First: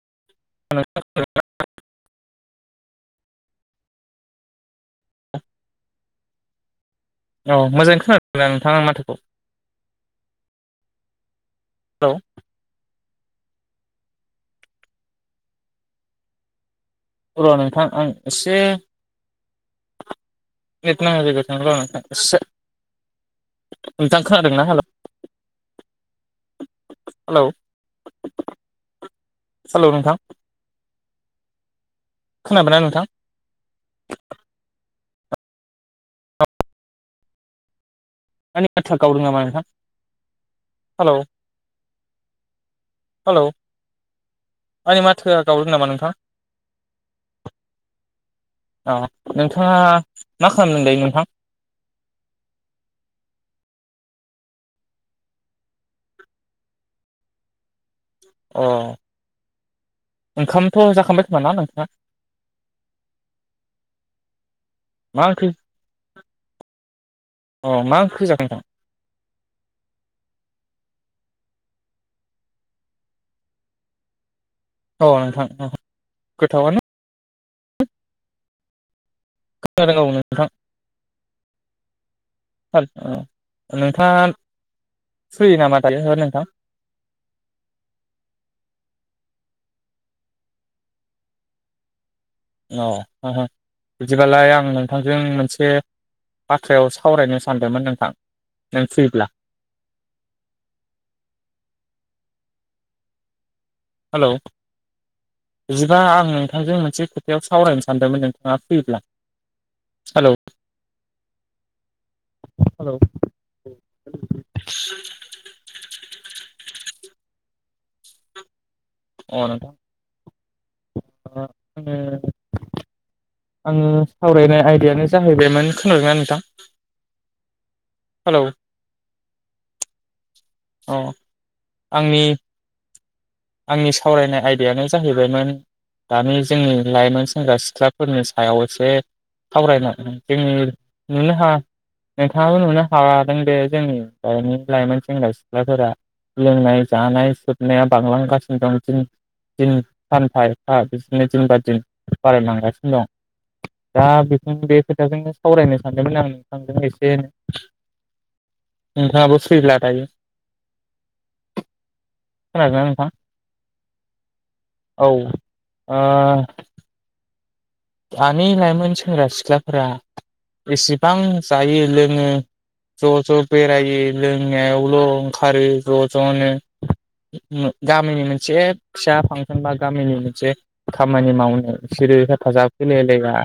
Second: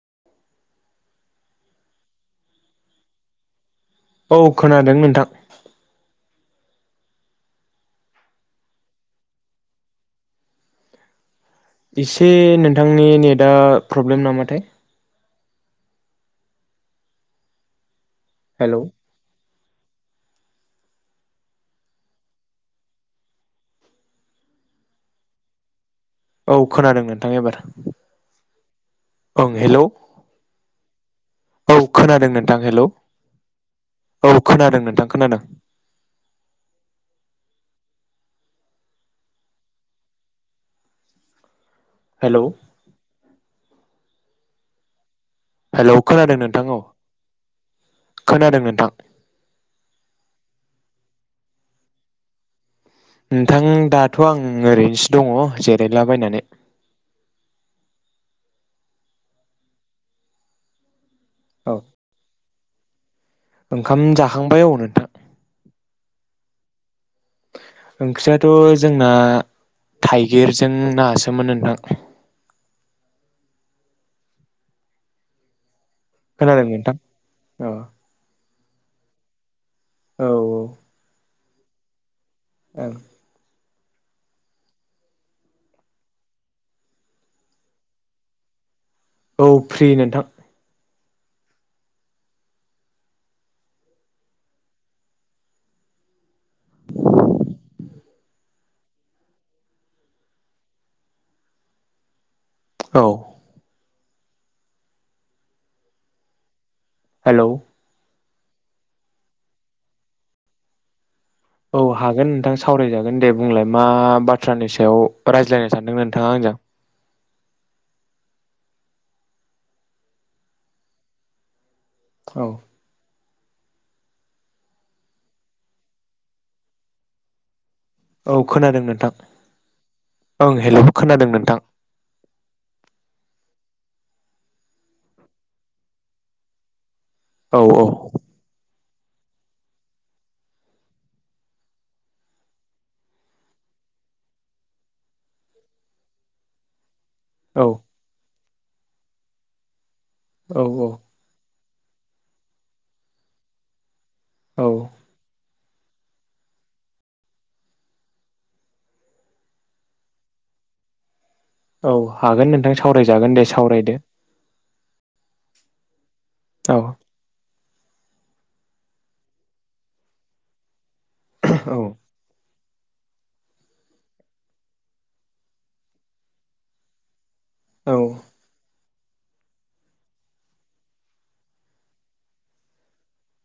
[unintelligible] औ खोनादों नोंथां। औ मोजाङै खोनादों ना नोंथाङाआं माथोखौ? हेलौ इसे नोंथांनि नेदा प्रब्लेम नामाथाय। र' नोंथां आं एसे हेलौ [unintelligible] नोंथांआ खोनादोंना हेल'। औ खोनादों नोंथां एबार ओं हेलौ। औ। खोनादों नोंथां हेलौ औ खोनादों नोंथां। खोनदों। आंनि बाथ्रा गावदों नामा नोंथां हेल'? हेलौ। औ आंनि मा थोआ गावदों नामा हेलौ नोंथां खोनादों नोंथां औ खोनादों नोंथां ओ नोंथाङा मा खालामदों नोंथां? नोंथां दाथ' आं ओरैनोसो दङ जिरायलाबायनानै। अ ओंखामथ' जाखांबाय नामा औ नोंथाङा? ओंखाम जाखांबाय औ नोंथां। मा ओंख्रि अ मा ओंख्रि जाखो ओंख्रियाथ' नोंथां जोंना थाइगिरजों नासोमोन नोंथां। औ नोंथां। खोनादों गोथावानो नोंथां अ खोनादों औ नोंथां ओं [unintelligible] नोंथांङा सुयो नामा नोंथां [inaudible] औ फ्रि नोंथां [unintelligible] बिदिबालाय आं नोंथांजों मोनसे बाथ्रायाव सावरायनो सानदोंमोन नोंथां नों फ्रिब्ला [inaudible] औ हेलौ बिदिबा आं नोंथांजों मोनसे खोथायाव हेलौ सावरायनो सानदोंमोन नों [unintelligible] हेलौ औ हागोन नोंथां हेलौ सावरायजागोन दे बुंलाय मा बाथ्रानि सायाव रायज्लायनो सानदों नोंथाङा आंजों [unintelligible] [inaudible] औ [unintelligible] आंङो सावरायनाय आयदायानो जाहैबायमोन खोनादोंना नोंथां औ हेलौ खोनादों नोंथां ओं अ हेलौ‌खोनादों नोंथां आंनि आंनि सावरायनाय आयदायानो जाहैबायमोन दानि जोंनि लाइमोन सेंग्रा औ औ सिख्लाफोरनि सायाव एसे सावरायनाय जोंनि नुनो ह नोंथाङाबो नुनो हादों बे जोंनि दनि लाइमोन सेंग्रा सिख्लाफोरा लोंनाय जानाय औ सुथनाया बांला गासिनो दं दि सानफा औ एफा बिदिनो दिन बा दिन बारायलांगासिनो दं दा बेखौनो औ बे खोथाजोंनो सावरायनो सानदोंमोन आं नोंथांजों एसे ए नोंथांङाबो सैला दायो औ हागोन नोंथां सावरायजागोन दे सावरायदो औ ओ औ दानि लाइमोन सेंग्रा सिख्लाफोरा एसे गोबां औ जायो लोंङो ज' ज' बेरायो लोंनायावल' ओंखारो ज' ज'नो औ गामिनि मोनसे फिसा फांसन बा गामिनि मोनसे खामानि मावनो बिसोरो हेफाजाब होलायलाया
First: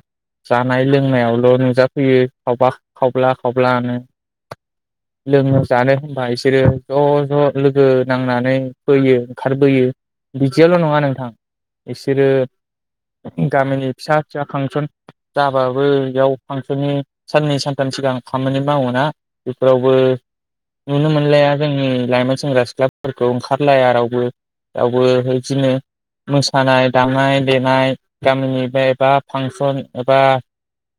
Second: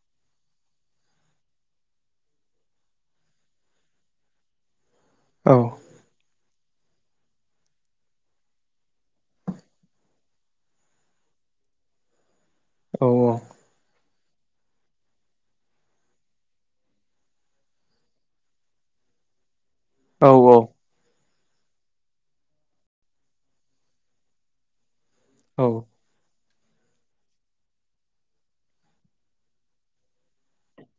जानाय लोंनायावल' नुजाफैयो खाव खाव्ला खाव्लानो औ लोंनो जानो होनबा एसे बिसोरो ज' ज' लोगो नांनानै बोयो ओंखारबोयो बिदियाल' नङा नोंथां बिसोरो गामिनि फिसा फिसा फांसन जाबाबो बेयाव फांसननि साननै सानथाम सिगां खामानि मावोना फोरावबो औ औ नुनो मोनलाया जोंनि लाइमोन सेंग्रा सिख्लाफोरखौ ओंखारलाया रावबो बो औ बिदिनो मोसानाय दामनाय देनाय गामिनि एबा फांसन एबा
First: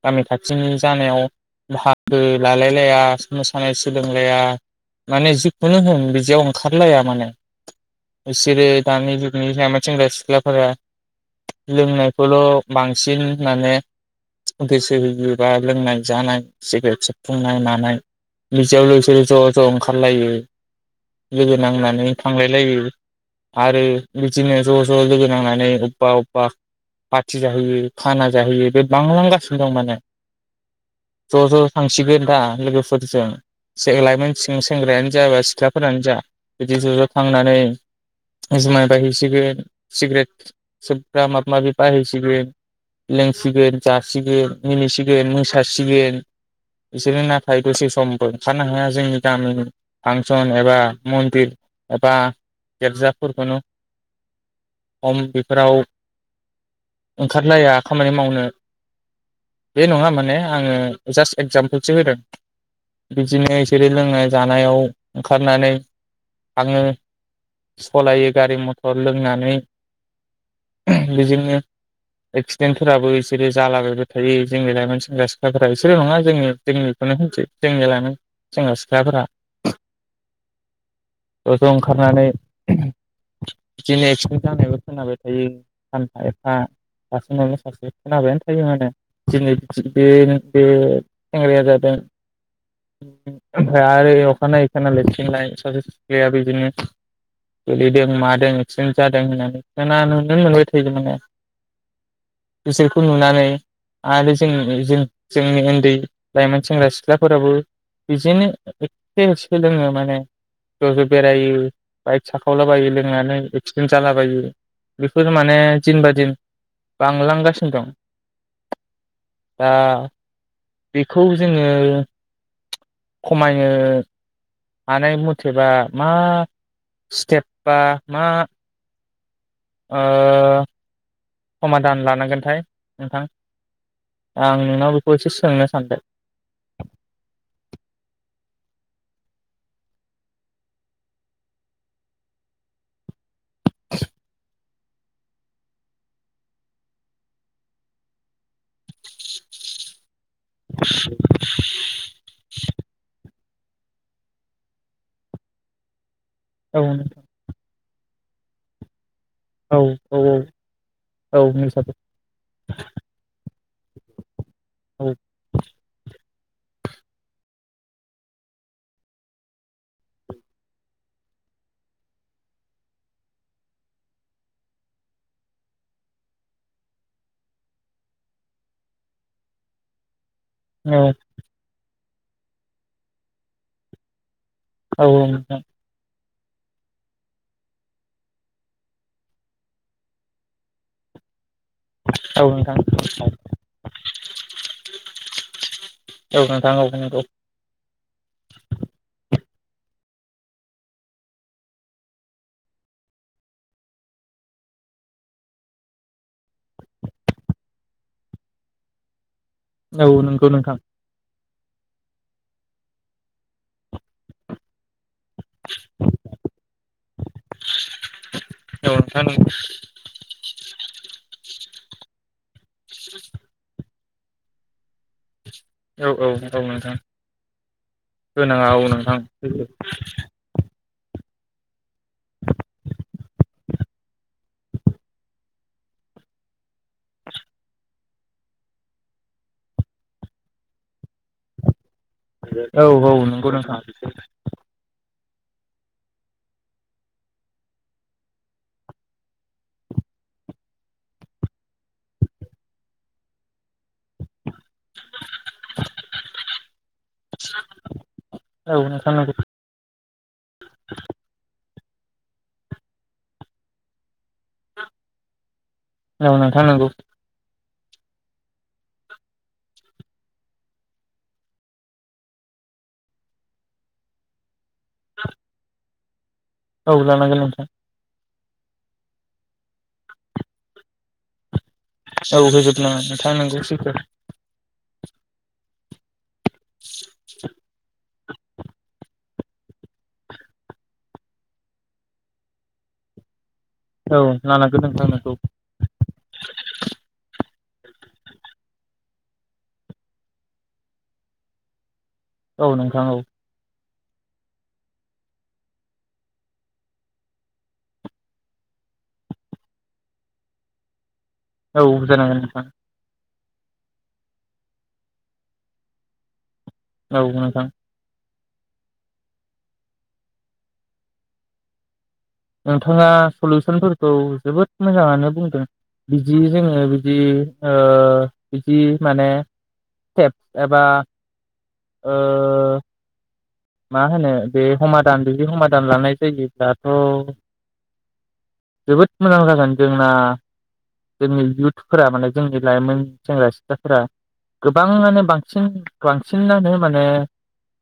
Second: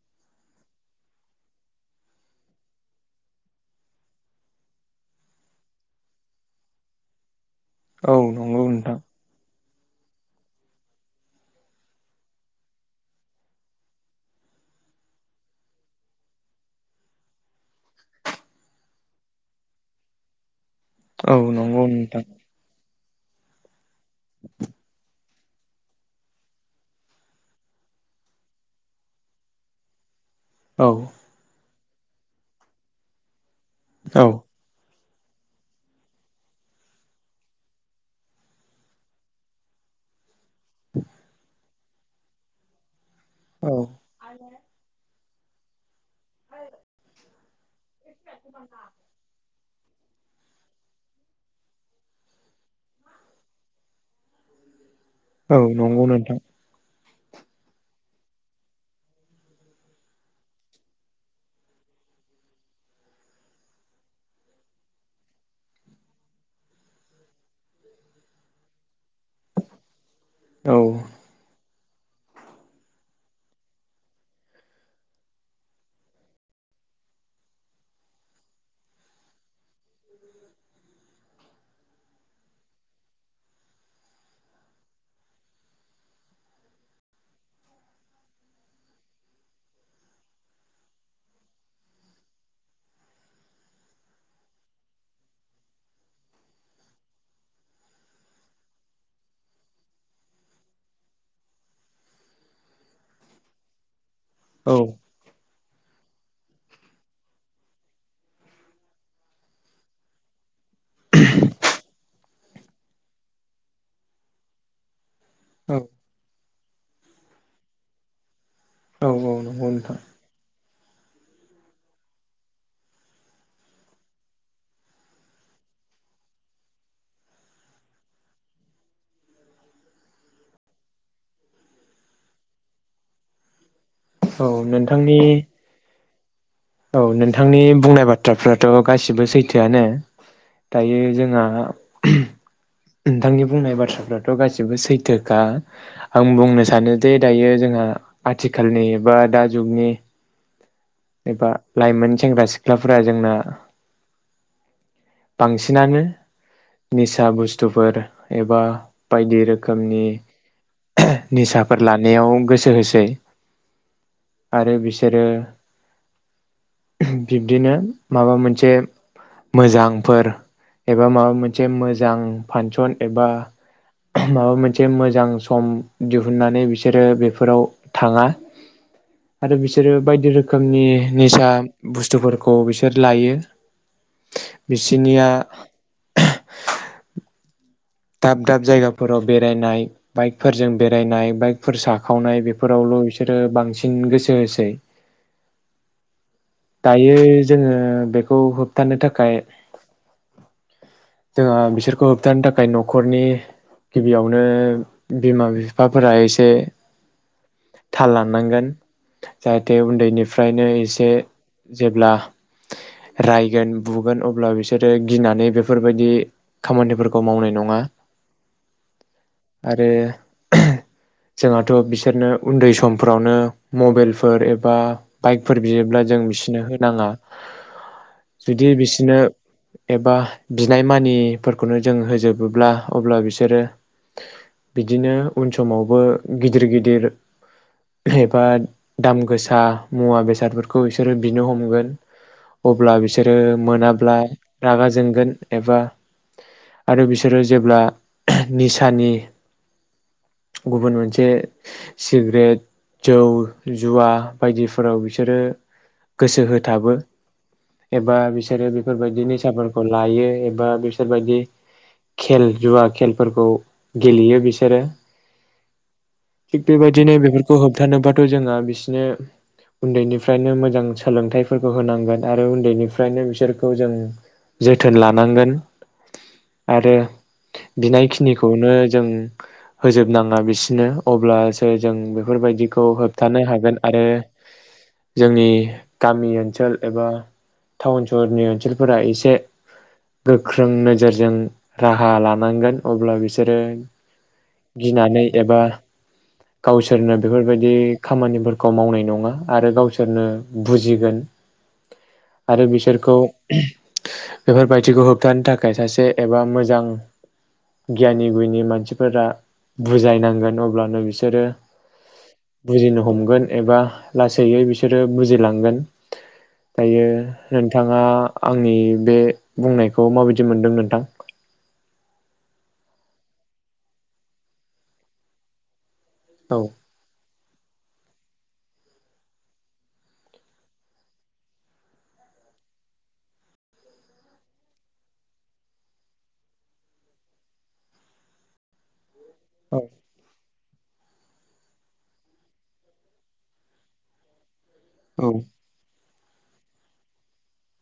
गामि खाथिनि जानायाव बाहागो लालाय लाया मोसानाय सोलोंलाया माने जिखुनु होन बिदियाव ओंखारलाया माने औ नंगौ बिसोरो नोंथां दानि जुगनि जामोन सेंग्रा सिख्लाफोरा लोंनायखौल' बांसिन माने गोसो होयो बा लोंनाय जानाय सिगारेट सेबफुंनाय मानाय बिदियाव लोगोसे ज' ज' ओंखारलायो औ लोगो नंगौ नांनानै नोंथां थांलायलायो आरो बेदिनो ज'ज'लोगो नांनानै नै अबा अबा [unintelligible] फुरथि जाहैयो खाना जाहोयो बे बांलांगासिनो दं माने औ ज' ज' थांसिगोन दा लोगोफोरजों जों औ लाइमोन सिं सेंग्रायानो जायाबा सिख्लाफोरानो जा बिदि ज' ज' थांनानै जुमाय बायहैसिगोन सिगारेट सोबग्रा माबा माबि [unintelligible] [unintelligible] लोंसिगोन औ जासिगोन मिनिसिगोन मोसासिगोन बिसोर ना दसे समबो ओंखारनो हाया जोंनि गामिनि फानसन एबा मन्दिर एबा गिरजाफोरखुनो औ नंगौनोथां ओंखारलाया खामानि मावनो बे नङा माने आंङो जास्ट एक्जामपोलसो होदों बिदिनो बिसोरो लोंनाय जानायाव ओंखारनानै थांङो सालायो गारि मथर लोंनानै औ बेजोंनो एक्सिडेन्टफोराबो बिसोरो जालाबायबाय थायो जोंनि लाइमोन सेंग्रा सिख्लाफोरा इसोर' नङा जोंनि जोंनिखौनो होनसै जोंनि लाइमोन सेंग्रा सिख्लाफोरा ज' ज' ओंखारनानै बिदिनो एक्सिडेन्ट जानायबो खोनाबाय थायो सानफा एफ फा दासिमावनो सासे खोनाबायानो थायो माने दिनै बे बे सेंग्राया जादों ओमफ्राय आरो अखानायै खोनालायसिगोनलाय सासे सिख्लाया बिदिनो गोलैदों मादों एक्सिडेन्ट जादों होननानै खोनानो नुनो मोनबाय थायो माने। बिसोरखौ नुनानै आरो जों औ जोंनि उन्दै लाइमोन सेंग्रा सिख्लाफोराबो बिदिनो एखे एसे लोङो माने ज' ज' बेरायो बाइक साखावलाबायो लोंनानै एक्सिडेन्ट जालाबायो। बेफोर माने औ [unintelligible] बांलांगासिनो दं। औ औ नंगौ दा नोंथां। बेखौ जोंङो खमायनो हानाय मथेबा मा स्टेप बा मा ओ [unintelligible] समादान लानांगोनथाय नोंथां? औ आं नोंनाव बेखौ एसे नोंथांनि सोंनो सानदों। औ नोंथांनि बुंनाय बाथ्राफ्राथ' गासिबो सैथोआनो दायो जोंहा नोंथांनि बुंनाय बाथ्राफ्राथ' गासिबो सैथोखा आं बुंनो सानो जे दायो जोंहा आथिखालनि बा दा जुगनि एबा लाइमोन सेंग्रा सिख्लाफोरा जोंना बांसिनानो औ निसा बुस्थु फोर एबा बायदि औ रोखोमनि औ औ निसाफोर मिसाबो लानायाव गोसो होसै आरो औ बिसोरो बिब बदिनो माबा मोनसे मोजांफोर एबा माबा मोनसे मोजां फानसन एबा माबा मोनसे मोजां सम दिहुननानै बिसोरो बेफोराव थाङा आरो बिसोरो बायदि रो रोखोमनि औ निसा बुस्थुफोरखौ बिसोर लायो। औ बिसिनिया नोंथां दाब दाब जायगाफोराव बेरायनाय बाइकफोरजों बेरायनाय बाइक फोर साखावनाय औ नोंथां बेफोरावल' बिसोरो बांसिन गोसो होसै। औ नोंथां औ दायो नंगौ जोङो बेखौ होबथानो थाखाय ए जोंहा बिसोरखौ होबथानो थाखाय न'खरनि गिबियावनो बिमा बिफाफोरा एसे थाल लानांगोन। जाहाथे औ नंगौ उन्दैनिफ्रायनो नोंथां एसे जेब्ला रायगोन बुगोन अब्ला बिसोरो गिनानै बेफोरबायदि खामानिफोरखौ मावनाय नङा औ नोंथां आरो जों थ' बिसोरनो उन्दै समफ्रावनो मबाइल फोर एबा बाइक फोर बियोब्ला औ जों औ बिस नो नोंथां होनाङा होनाङा जुदि औ नोंथां बिसोनो एबा बिनायमानि नि फोरखौनो जों होजोबोब्ला अब्ला बिसोरो बिदिनो उन समावबो गिदिर गिदिर एबा दाम गोसा मुवा बेसादफोरखौ बिसोरो बिनो हमगोन औ अब्ला औ बिसोरो नंगौ नोंथां मोनाब्ला रागा जोंगोन। एबा आरो बिसोरो जेब्ला निसानि गुबुन मोनसे सिग्रेट जौ जुवा बायदिफोराव बिसोरो गोसो होथाबो एबा बिसोरो औ नोंथां बेफोरबायदिनि नंगौ निसा फोरखौ लायो एब बा बिसोरबायदि खेल जुवा खेलफोरखौ गेलेयो बिसोरो औ थिक नोंथां नंगौ बेबायदिनो बेफोर [unintelligible] होबथानोबाथ जोंहा बिसिोरनो उन्दैनिफ्रायनो मोजां सोलोंथाइफोरखौ होनांगोन आरो उन्दैनिफ्रायनो बिसोरखौ जों जोथोन लानांगोन आरो औ लानांगोन नोंथां बिनायखि [unintelligible] जों होजोब नांङा बिसोरनो अब्ला [unintelligible] जों औ बेफोरबायदिखौ होजोबनाङा नोंथां होबथानो नोंगौ हागोन सैथो आरो जोंनि गामियै ओनसोल एबा टाउन सहरनि ओनसोलफोरा एसे गोख्रों नोजोरजों राहा लानांगोन अब्ला बिसोर औ लानांगोन बिसोरो नोंथां गिनानै नोंगौ एबा गावसोरनो बेफोर बेबायदि खामानिफोरखौ मावनाय नंङा आरो गावसोरनो बुजिगोन औ आरो नोंथां बिसोरखौ [unintelligible] बेफोरबायदिखौ होबथानो थाखाय सासे एबा मोजां गियानि गुयनि मानसिफोरा बुजायनांगोन अब्लानो [unintelligible] औ जानांगोन नोंथां [unintelligible] बुजिनो हमगोन एबा लासैयै बिसोरो बुजिलाङो [unintelligible] [unintelligible] दायो औ नोंथां नोंथाङा आंनि बे बुंनायखौ माबायदि मोनदों नोंथां नोंथांङा सलिउसनफोरखौ जोबोद मोजांङानो बुंदों बेदि औ जोंङो बेदि ओ बिदि माने स्टेप एबा ओ मा होनो बे हमादान बिुदि हमादान लानाय जायोब्लाथ' जोबोद मोजां जागोन जोंना जोंनि इयउथफोरा माने जोंनि लाइमोन सेंग्रा सिख्लाफोरा गोबाङानो औ बांसिन बांसिनानो माने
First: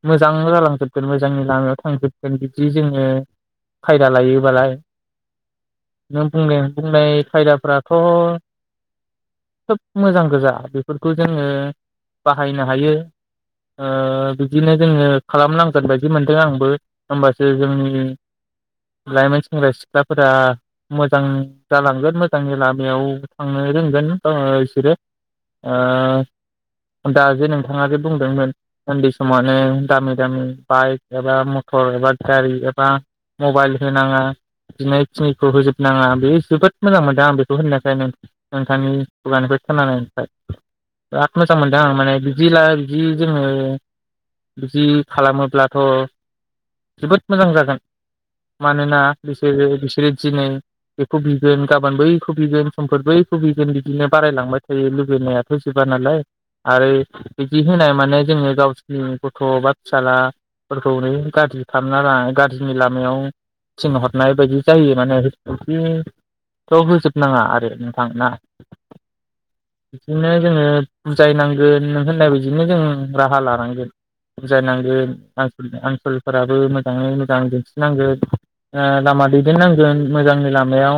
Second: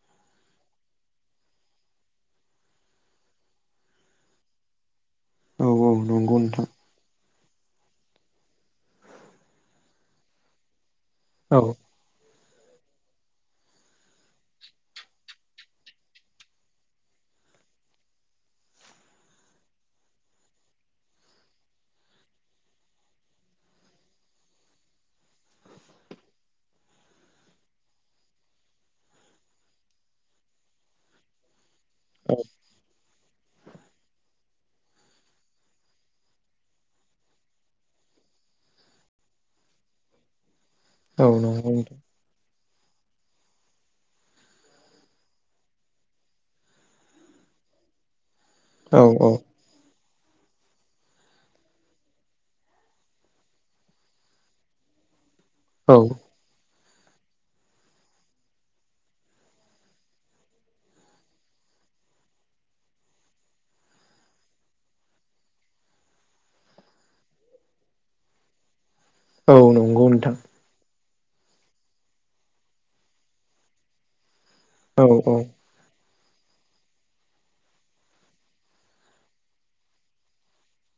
मोजां [unintelligible] जोबोर मोजांनि लामायाव थांजोबगोन बिदि जोङो खायदा लायोबालाय। औ औ नों नंगौ बुंनाय नोंथां। बुंनाय खायदाफ्राथ' खोब मोजां गोजा। फोरफोरखौ जोङो औ बाहायनो हायो ओ बिदिनो जोङो खालामनांगौ। [unintelligible] बायदि मोनदों आंबो हबासो जोंनि लाइमोन सेंग्रा सिख्लाफोरा मोजां जालांगोन मोजांनि लामायाव थांनो रोंगोन बिसोरो ओ दा जे नोंथाङा जे बुंदोंमोन उन्दै समनो दामि दामि बाइक रां [unintelligible] थर एबा गारि एबा मबाइल होनाङा बिनायखिनिखौ होजोबनाङा। बे जोबोद मोजां मोनदों आं बेखौ होननायखाय नोंथांनि खुगानिफ्राय खोनानायफ्राय। औ बिराद मोजां नंगौ मोनदो आं नोंथां माने बिदि ला बिदि जोङो बिदि खालामो अब्लाथ' जोबोद मोजां जागोन। मानोना औ औ बिसोर बिसोर दिनै बेखौ बिगोन गाबोन बैखौ बिगोन समफोर बैखौ बिगोन बिदिनो बारायलांबाय थायो लुबैनाया। थोजोबा नालाय औ आरो बिदि होनाय माने जोङो गावसिनि गथ' बा फिसाला फोरखौ नै गाज्रि खालामना लानाय गाज्रिनि लामायाव थिनहरनाय बायदि जायो माने हथिथ' होजोबनाङा आरो नोंथां ना। औ नंगौ बिदिनो नोंथां। जोङो बुजायनांगोन नों होननाय बायदिनो जों राहा लानांगोन। औ बुजायनांगोन औ आनसलफोराबो मोजाङै मोजां दिन्थिनांगोन। लामा दैदेननांगोन मोजांनि लामायाव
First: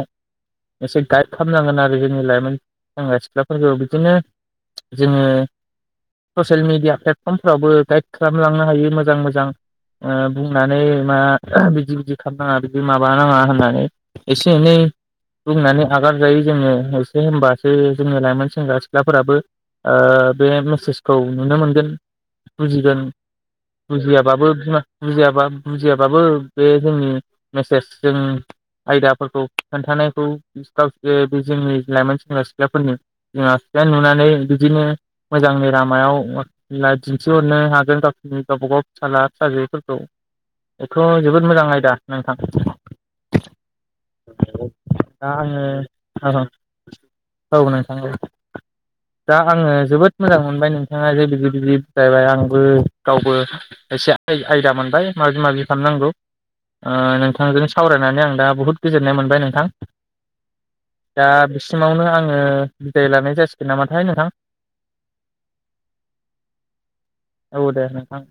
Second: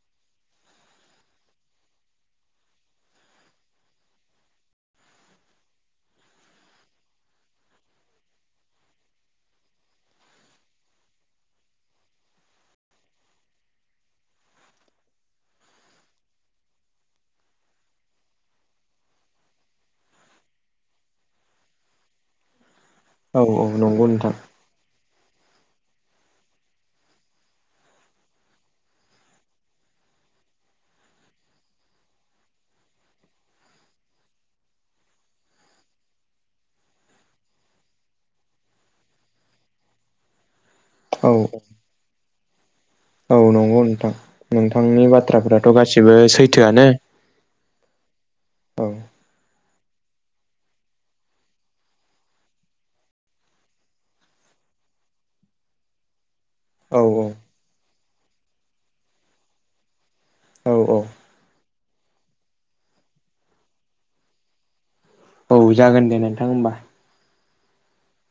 एसे गाइद खालामनांगोन आरो जोंनि लाइमोन सेंग्रा सिख्लाफोरखौ बिदिनो जोङो ससियेल मेडिया प्लेटफर्मफ्रावबो गाइद खालामलांनो हायो। मोजां मोजां मोजां ओ बुंनानै मा बिदि बिदि खालामनाङा बिदि माबानाङा होननानै एसे एनै बुंनानै आगार जायो जोङो एसे होनबासो जोंनि लाइमोन सेंग्रा सिख्लाफोराबो बे मेसेजखौ नुनो मोनगोन। फुजिगोन। औ औ नंगौ नोंथां बुजियाबाबो बिमा बुजियाबा बुजियाबाबो बे जोंनि मेसेज जों आयदाफोरखौ खोन्थानायखौ गावसोर बे जोंनि लाइमोन सेंग्रा सिख्लाफोरनि बिमा बिफाया नुनानै बिदिनो मोजांनि लामायाव लायक दिन्थिहरनो हागोन गावसोरनि गावबा गाव फिसाला फिसाजो फोरखौ। बेथ' औ जोबोद मोजां आयदा नों थां। औ नंगौ नोंथां। नोंथांनि दा बाथ्राफथ' गासिबो आङो सैथोआनो। औ। दा आङो जोबोद मोजां मोनबाय नोंथाङा जे बिदि बिदि बुजायबाय आंबो गावबो एसे आय खायदा मोनबाय माबि माबि खामनांगौ। ओ औ नोंथांजोंनो सावराय नानै आं दा बुहुद गोजोननाय मोनबाय नोंथां। औ दा बिसिमावनो आङो बिदाय लानाय जासिगोन नामाथाय नोंथां? औ जागोन दे नोंथां होमबा। औ दे नोंथां।